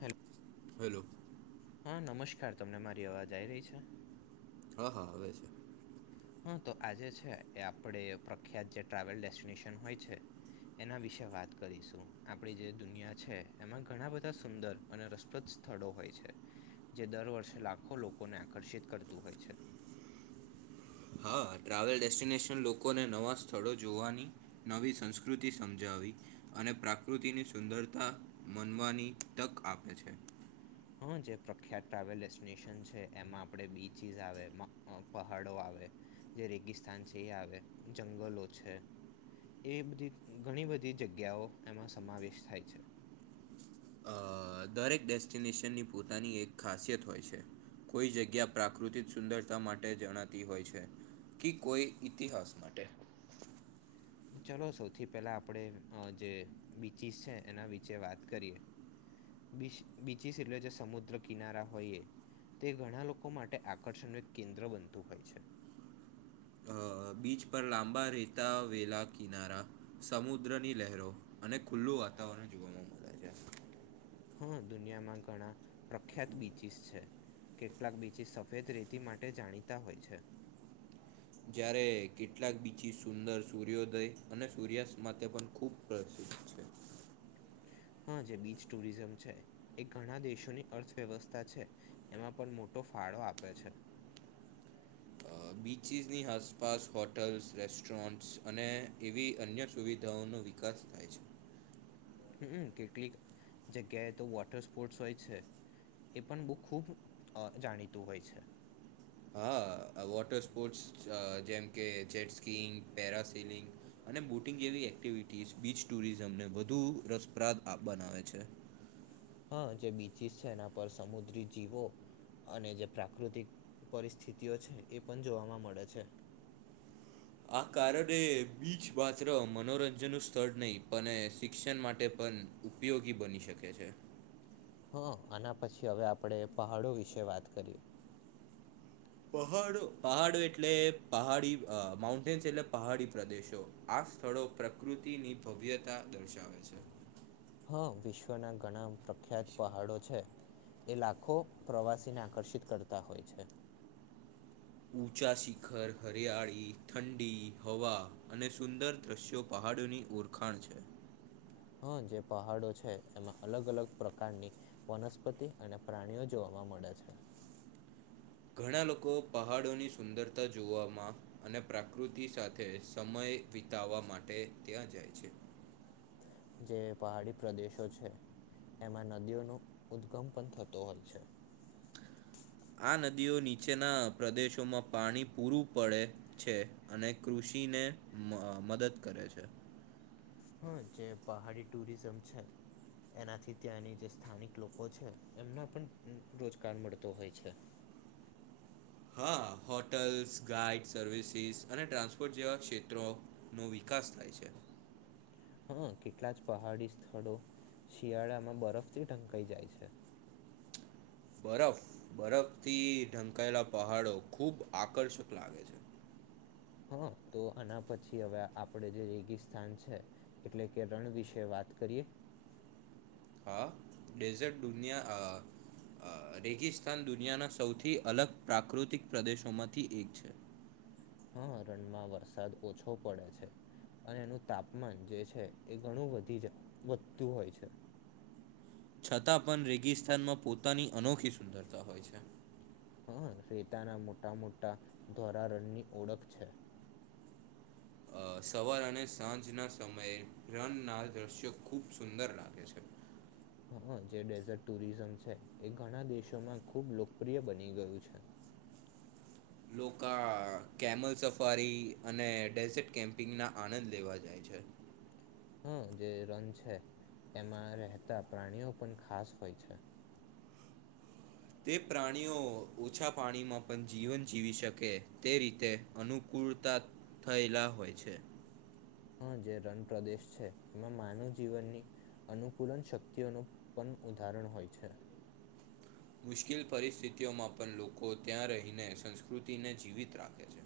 Hello hello હા નમસ્કાર તમને મારી અવાજ આવી રહી છે હા હા આવેવે છે હા તો આજે છે આપડ પ્રખ્યાત જે ટ્રાવેલ ડેસ્ટિનેશન હોય છે એના વિશે વાત કરીશું આપડી જે દુનિયા છે એમાં ઘણા બધા સુંદર અને રસપ્રદ સ્થળો હોય છે જે દર વર્ષે લાખો લોકોને આકર્ષિત કરતું હોય છે [inaudible] હા ટ્રાવેલ ડેસ્ટિનેશન લોકોને નવાં સ્થળો જોવાની નવી સંસ્કૃતિ સમજાવી અને પ્રાકૃતિની સુંદરતા મનવાની તક આપે છે હા જે પ્રખ્યાત ટ્રાવેલ ડેસ્ટિનેશન છે એમાં આપણેે બીચસ આવે પહાડો આવે જે રેગિસ્તાન છે એ આવે જંગલો છે એ બધી ઘણી બધી જગ્યાઓ એમાં સમાવેશ થાય છે દરેક ડેસ્ટિનેશનની પોતાની એક ખાસિયત હોય છે કોઈ જગ્યા પ્રાકૃતિક સુંદરતા માટે જણાતી હોય છે કે કોઈ ઇતિહાસ માટે [inaudible] ચલો સૌથી પહેલા આપણે જે બીચીસ છે એના વિચે વાત કરીએ બીચિસ એટલે જે સમુદ્ર કિનારા હોય એ તે ઘણા લોકો માટે આકર્ષણનું એક કેન્દ્ર બનતું હોય છે અ, બીચ પર લાંબા રેતા વેલા કિનારા સમુદ્ર ની લહેરો અને ખુલ્લુ [inaudible] હા દુનિયામાં ઘણા પ્રખ્યાત બીચિસ છે કેટલાક બીચિસ સફેદ રેતી માટે જાણીતા હોય છે જયારે કેટલાક બીચિસ સુંદર સૂર્યોદય અને સૂર્યાસ્ત માટે પણ ખૂબ છે [inaudible] હા જે બીચ ટુરિઝમ છે એ ઘણા દેશોની અર્થવ્યવસ્થા છે એમાં પણ મોટો ફાળો આપે છે બીચીસની આસપાસ હોટલ્સ રેસ્ટોરન્ટ્સ અને એવી અન્ય સુવિધાઓનો નો વિકાસ થાય છે હમ કેટલીક જગ્યાએ તો વોટર સ્પોર્ટસ હોય છે એ પણ બહ ખૂબ જાણીતું હોય છે હા વોટર સ્પોર્ટ્સ જેમ કે જેટ સ્કીિંગ પેરા સિલિંગ અને બોટિંગ જેવી એક્ટિવિટીઝ બીચ ટુરિઝમને વધુ રસપ્રાદ બનાવે છે હા જે બીચીસ છે એના પર સમુદ્રી જીવો અને જે પ્રાકૃતિક પરિસ્થિતિઓ છે. એ પણ જોવાવામાં મળે છે. આ કારણે બીચ માત્ર મનોરંજનનું સ્થળ નહીં પણ શિક્ષણ માટે પણ ઉપયોગી બની શકે છે [inaudible] હા આના પછી હવે આપણેે પહાડો વિશે વાત કરીએ પહાડ પહાડો એટલે પહાડી માઉન્ટેન્સ એટલે પહાડી પ્રદેશો આ આ સ્થળો પ્રકૃતિની ભવ્યતા દર્શાવે છે હા વિશ્વના ઘણા પ્રખ્યાત પહાડો છે એ લાખો પ્રવાસીને આકર્ષિત કરતા હોય છે ઊંચા શિખર હરિયાળી ઠંડી હવા અને સુંદર દ્રશ્યો પહાડીોની ઓળખાણ છે [inaudible] જે પહાડો છે એમાં અલગ અલગ પ્રકારની વનસ્પતિ અને પ્રાણીઓ જોવાવામાં મળે છે [unintelligible] ઘણા લોકો પહાડોની સુંદરતા જોવામાં અને પ્રાકૃતિ સાથે સમય વિતાવા માટે ત્યાં જાય છે [inaudible] જે પહાડી પ્રદેશો છે એમાં નદીઓનો ઉદગમ પણ થતો હોય છે આ નદીઓ નીચેના પ્રદેશોમાં પાણી પૂરું પડે છે અને કૃષિ ચીને મદદ કરે છે હા જે પહાડી ટુરિઝમ છે એનાથી ત્યાંની જે સ્થાનિક લોકો છે એમને પણ રોજગાર મળતો હોય છે હા હોટલ્સ ગાઈડ સર્વિસીસ અને ટ્રાન્સપોર્ટ જેવા ક્ષેત્રોનોો વિકાર વિકાસ થાય છે હા કેટલા જ પહાડી સ્થળો શિયાળામાં બરફથી ઢંકાઈ જાય છે બરફ બરફથી ઢંકાયેલા પહાડો ખૂબ આકર્ષક લાગે છે હ તો આના પછી હવે આપડ જે રેગિસ્તાન છે એટલે કે રણ વિશે વાત કરીએ હા ડેઝર્ટ દુનિયા આ રેગિસ્તાન દુનિયાના સૌથી અલગ પ્રાકૃતિક પ્રદેશોમાંથી એક છે હા રણમાં વરસાદ ઓછો પડે છે અને એનું તાપમાન જે છે એ ઘણું વધી જ વધતું હોય છે છતાં પણ રેગિસ્તાનમાં પોતાની અનોખી સુંદરતા હોય છે હા રેતાના મોટા મોટા ધોળારણની ઓળખ છે [inaudible] અ, સવાર અને સાંજના સમયે રનના દ્રશ્યો ખૂબ સુંદર લાગે છે હ જે ડેઝર્ટ ટુરિઝમ છે એ ઘણા દેશોમાં ખુબ લોકપ્રિય બની ગયું છે [inaudible] લોકાઆ કેમલ સફારી અને ડેઝિટ કેમ્પિંગ ના આનંદ લેવા જાય છે [inaudible] જે રન છે એમાં રહેતા પ્રાણીઓ પણ ખાસ હોય છે તે પ્રાણીઓ ઓછા પાણીમાં પણ જીવન જીવી શકે તે રીતે અનુકૂળ પૂરતા થયેલા હોય છે હા જે રણ પ્રદેશ છે એમાં માનવ જીવનની અનુકૂલન શક્તિઓનું પણ ઉદાહરણ હોય છે મુશ્કેલ પરિસ્થિતિઓમાં પણ લોકો ત્યાં રહીને સંસ્કૃતિને જીવિત રાખે છે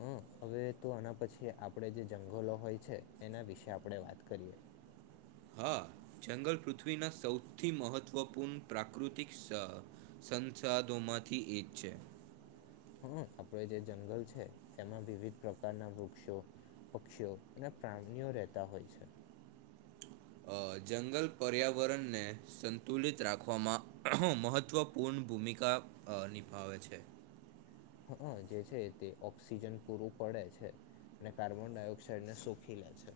હમ હોઈ તે એના પછી આપણે જે જંગલો હોય છે એના વિશે આપણેે વાત કરીએ હા જંગલ પૃથ્વીના સૌથી મહત્વપૂર્ણ પ્રાકૃતિક સંસાદોમાંથી એક છે હા આપડ જે જંગલ છે એમાં વિવિધ પ્રકારના વૃક્ષો પક્ષીઓ અને પ્રાણીણીઓ રહેતા હોય છે જંગલ પર્યાવરણને સંતુલિત રાખવામાં મહત્વપૂર્ણ ભૂમિકા નિભાવે છે હા જે છે તે ઓક્સિજન પૂરું પડે છે અને કાર્બન ડાયોક્સાઈડ ને શોખી લે છે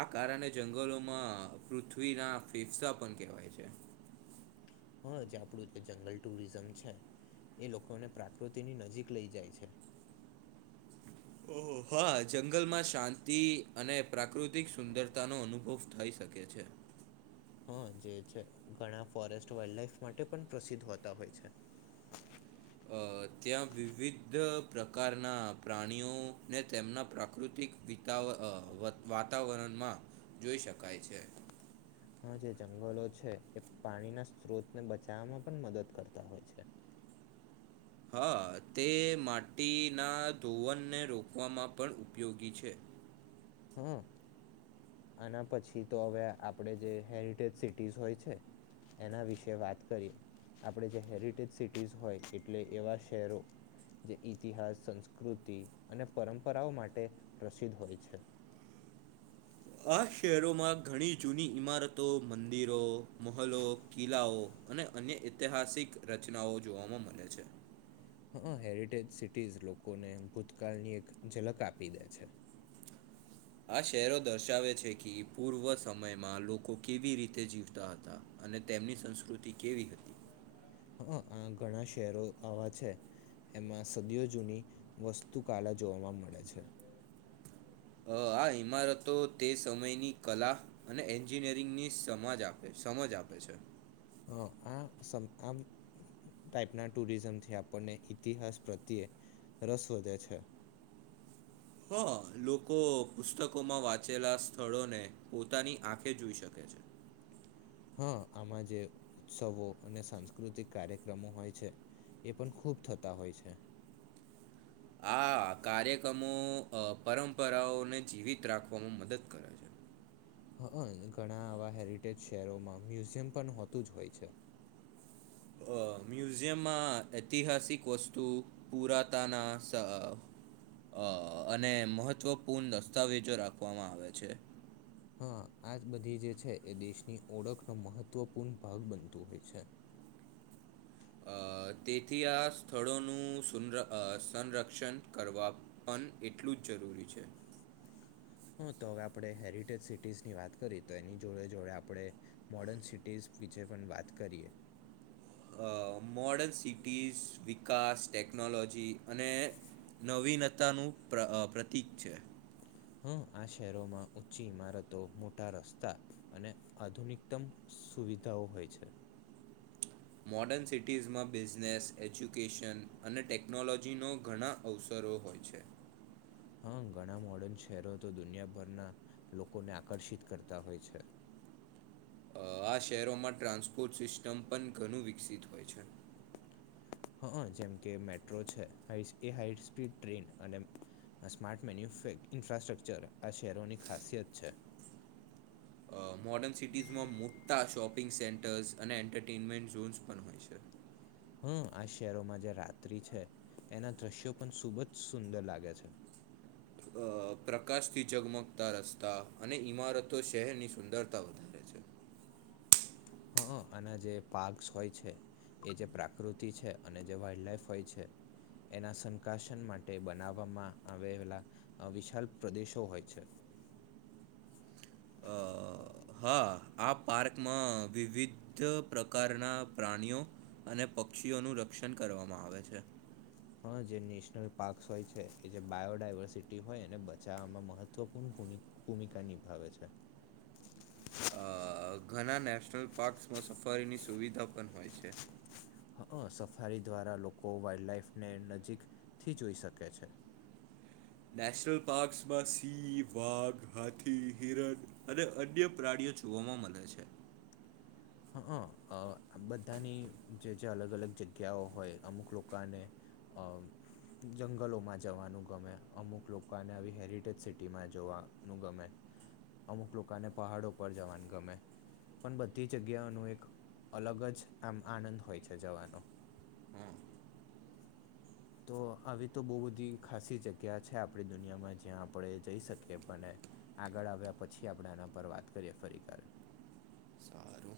આ કારણે જંગલોમાં પૃથ્વીના ફેફસા પણ કહેવાય છે હા જે આપડું જંગલ ટુરિઝમ છે એ લોકોને પ્રાકૃતિની નજીક લઈ જાય છે ઓહ હા જંગલમાં શાંતિ અને પ્રાકૃતિક સુંદરતા નો અનુભવ થઈ શકે છે [inaudible] હ જે છે ઘણા ફોરેસ્ટ વાલ્ લફ માટે પણ પ્રસિદ્ધ હોતા હોય છે [unintelligible] અ ત્યાં વિવિધ પ્રકારના પ્રાણીઓ ને તેમના પ્રાકૃતિક વાતાવરણમાં જોઈ શકાય છે હા જે જંગલો છે એ પાણીના સ્ત્રોતન બચાવવામાં પણ મદદ કરતા હોય છે [inaudible] હા તે માટીના ધોવનને રોકવામાં પણ ઉપયોગી છે હમ આના પછી તો હવે આપડે જે હેરિટેજ સિટીસ હોય છે એના વિશે વાત કરી આપણે જે હેરિટેજ સિટીઝ હોય એટલે એવા શહેરો જે ઈતિહાસ સંસ્કૃતિ અને પરંપરાઓ માટે પ્રસિદ્ધ હોય છે [inaudible] આ શહેરોમાં ઘણી જૂની ઈમારતો મંદિરો મહલો કિલ્લાઓ અને અન્ય ઐતિહાસિક રચનાઓ જોવામાં મળે છે હા હેરિટેજ સિટીઝ લોકોને ભૂતકાળ ની એક ઝલક આપી દે છે [unintelligible] આ શહેરો દર્શાવે છે કે પૂર્વ સમયમાં લોકો કેવી રીતે જીવતા હતા અને તેમની સંસ્કૃતિ કેવી હતી હ આ ઘણા શહેરો આવા છે એમાં સદીઓ જૂની વસ્તુ કળા જોવાવા મળે છે અ આ ઇમારતો તે સમયની કલા અને એન્જિનિયરિંગની સમજ આપે છે સમજ આપે છે હ આ આમ [unintelligible] ટાઈપના ટુરિઝમથી આપણને ઈતિહાસ પ્રત્યે રસ વધે છે [inaudible] હ લોકો પુસ્તકોમાં વાંચેલા સ્થળોને પોતાની આંખે જોઈ શકે છે હા આમાં જે ઉત્સવો અને સાંસ્કૃતિક કાર્યક્રમો હોય છે એ પણ ખૂબ થતા હોય છે આ કાર્યક્રમો પરંપરાઓને જીવિત રાખવામાં મદદ કરે છે હ ઘણા આવા હેરિટેજ શહેરોમાં મ્યુઝિયમ પણ હોતું જ હોય છે [inaudible] મ્યુઝિયમમાં ઐતિહાસિક વસ્તુ પુરાતાના સ અ અને મહત્ત્વપૂર્ણ દસ્તાવેજો રાખવામાં આવે છે હા આજ બધી જે છે એ દેશની ઓળખનો મહત્વપૂર્ણ ભાગ બનતું હોય છે [inaudible] અ તેથી આ સ્થળોનું સંરક્ષણ કરવા પણ એટલું જ જરૂરી છે [inaudible] હા તો હવે આપણે હેરિટેજ સિટીઝની વાત કરીએ તો એની જોડે જોડે આપણે મોર્ડર્ન સિટીઝ વિશેે પણ વાત કરીએ અ મોર્ડન સિટીઝ વિકાસ ટેકનોલોજી અને નવીનતાનું પ્રતિક છે હા આ શહેરોમાં ઊચ્ચી ઈમારતો મોટા રસ્તા અને આધુનિકતમ સુવિધાઓ હોય છે મોર્ડર્ન સિટીઝમાં બિઝનેસ એજ્યુકેશન અને ટેકનોલોજીનો ઘણા અવસર પણ છે [inaudible] હા ઘણા મોર્ડર્ન શહેરો તો દુનિયાભરના લોકોને આકર્ષિત કરતા હોય છે આ શહેરોમાં ટ્રાન્સપોર્ટ સિસ્ટમ પણ ઘણું વિકસિત હોય છે હા જેમ કે મેટ્રો છે એ હાઈસ્પીડ ટ્રેન અને સ્માર્ટ મેન્યુ ઇન્ફ્રાસ્ટ્રક્ચર આ શહેરોની ખાસિયત છે [inaudible] મોર્ડર્ન સિટીઝમાં મોટા શોપિંગ સેન્ટર્સ અને એન્ટરટેનમેન્ટ ઝોન્સ પણ હોય છે હમ આ શહેરોમાં જે રાત્રિ છે એના દ્રશ્યો પણ ખૂબ જ સુંદર લાગે છે અ પ્રકાશથી જગમગતા રસ્તા અને ઈમારતો શહેરની સુંદરતા વધારે છે હ અને જે પાક હોય છે એ જે પ્રાકૃતિ છે અને જે વાઈલ્ડ લાઈફ હોય છે એના સંકાસન માટે બનાવવામાં આવેલા વિશાલ પ્રદેશો હોય છે [inaudible] અ હા આ પાર્કમાં વિવિધ પ્રકારના પ્રાણીઓ અને પક્ષીઓનું રક્ષણ કરવામાં આવે છે હા જે નેશનલ પાર્કસ હોય છે એ જે બાયોડાયવર્સિટી હોય એને બચાવવામાં મહત્વપૂર્ણ ભૂમિકા નિભાવે છે અ ઘણા નેશનલ પાર્ક્સમાં સફારીની સુવિધા પણ હોય છે હ સફારી દ્વારા લોકો વાઈલ્ડ લાઈફને નજીકથી જોઈ શકે છે [inaudible] નેશનલ પાર્કસમાં સિંહ વાઘ હાથી હિરક અને અન્ય પ્રાણીઓ જોવામાં મળે છે હ બધાની જે જે અલગ અલગ જગ્યાઓ હોય અમુક લોકોને અ જંગલોમાં જવાનું ગમે અમુક લોકોને આવી હેરિટેજ સિટીમાં જોવાનું ગમે અમુક લોકોને પહાડો ઉપ જવાની ગમે પણ બધી જગ્યા ન એક અલગ જ આમ આનંદ હોય છે જવાનો હા તો આવી તો બહુ બધી ખાસી જગ્યા છે આપણી દુનિયામાં જ્યાં આપણે જઈ શકીએ પણ આગળ આવ્યા પછી આપણે આના પર વાત કરીએ ફરી સારું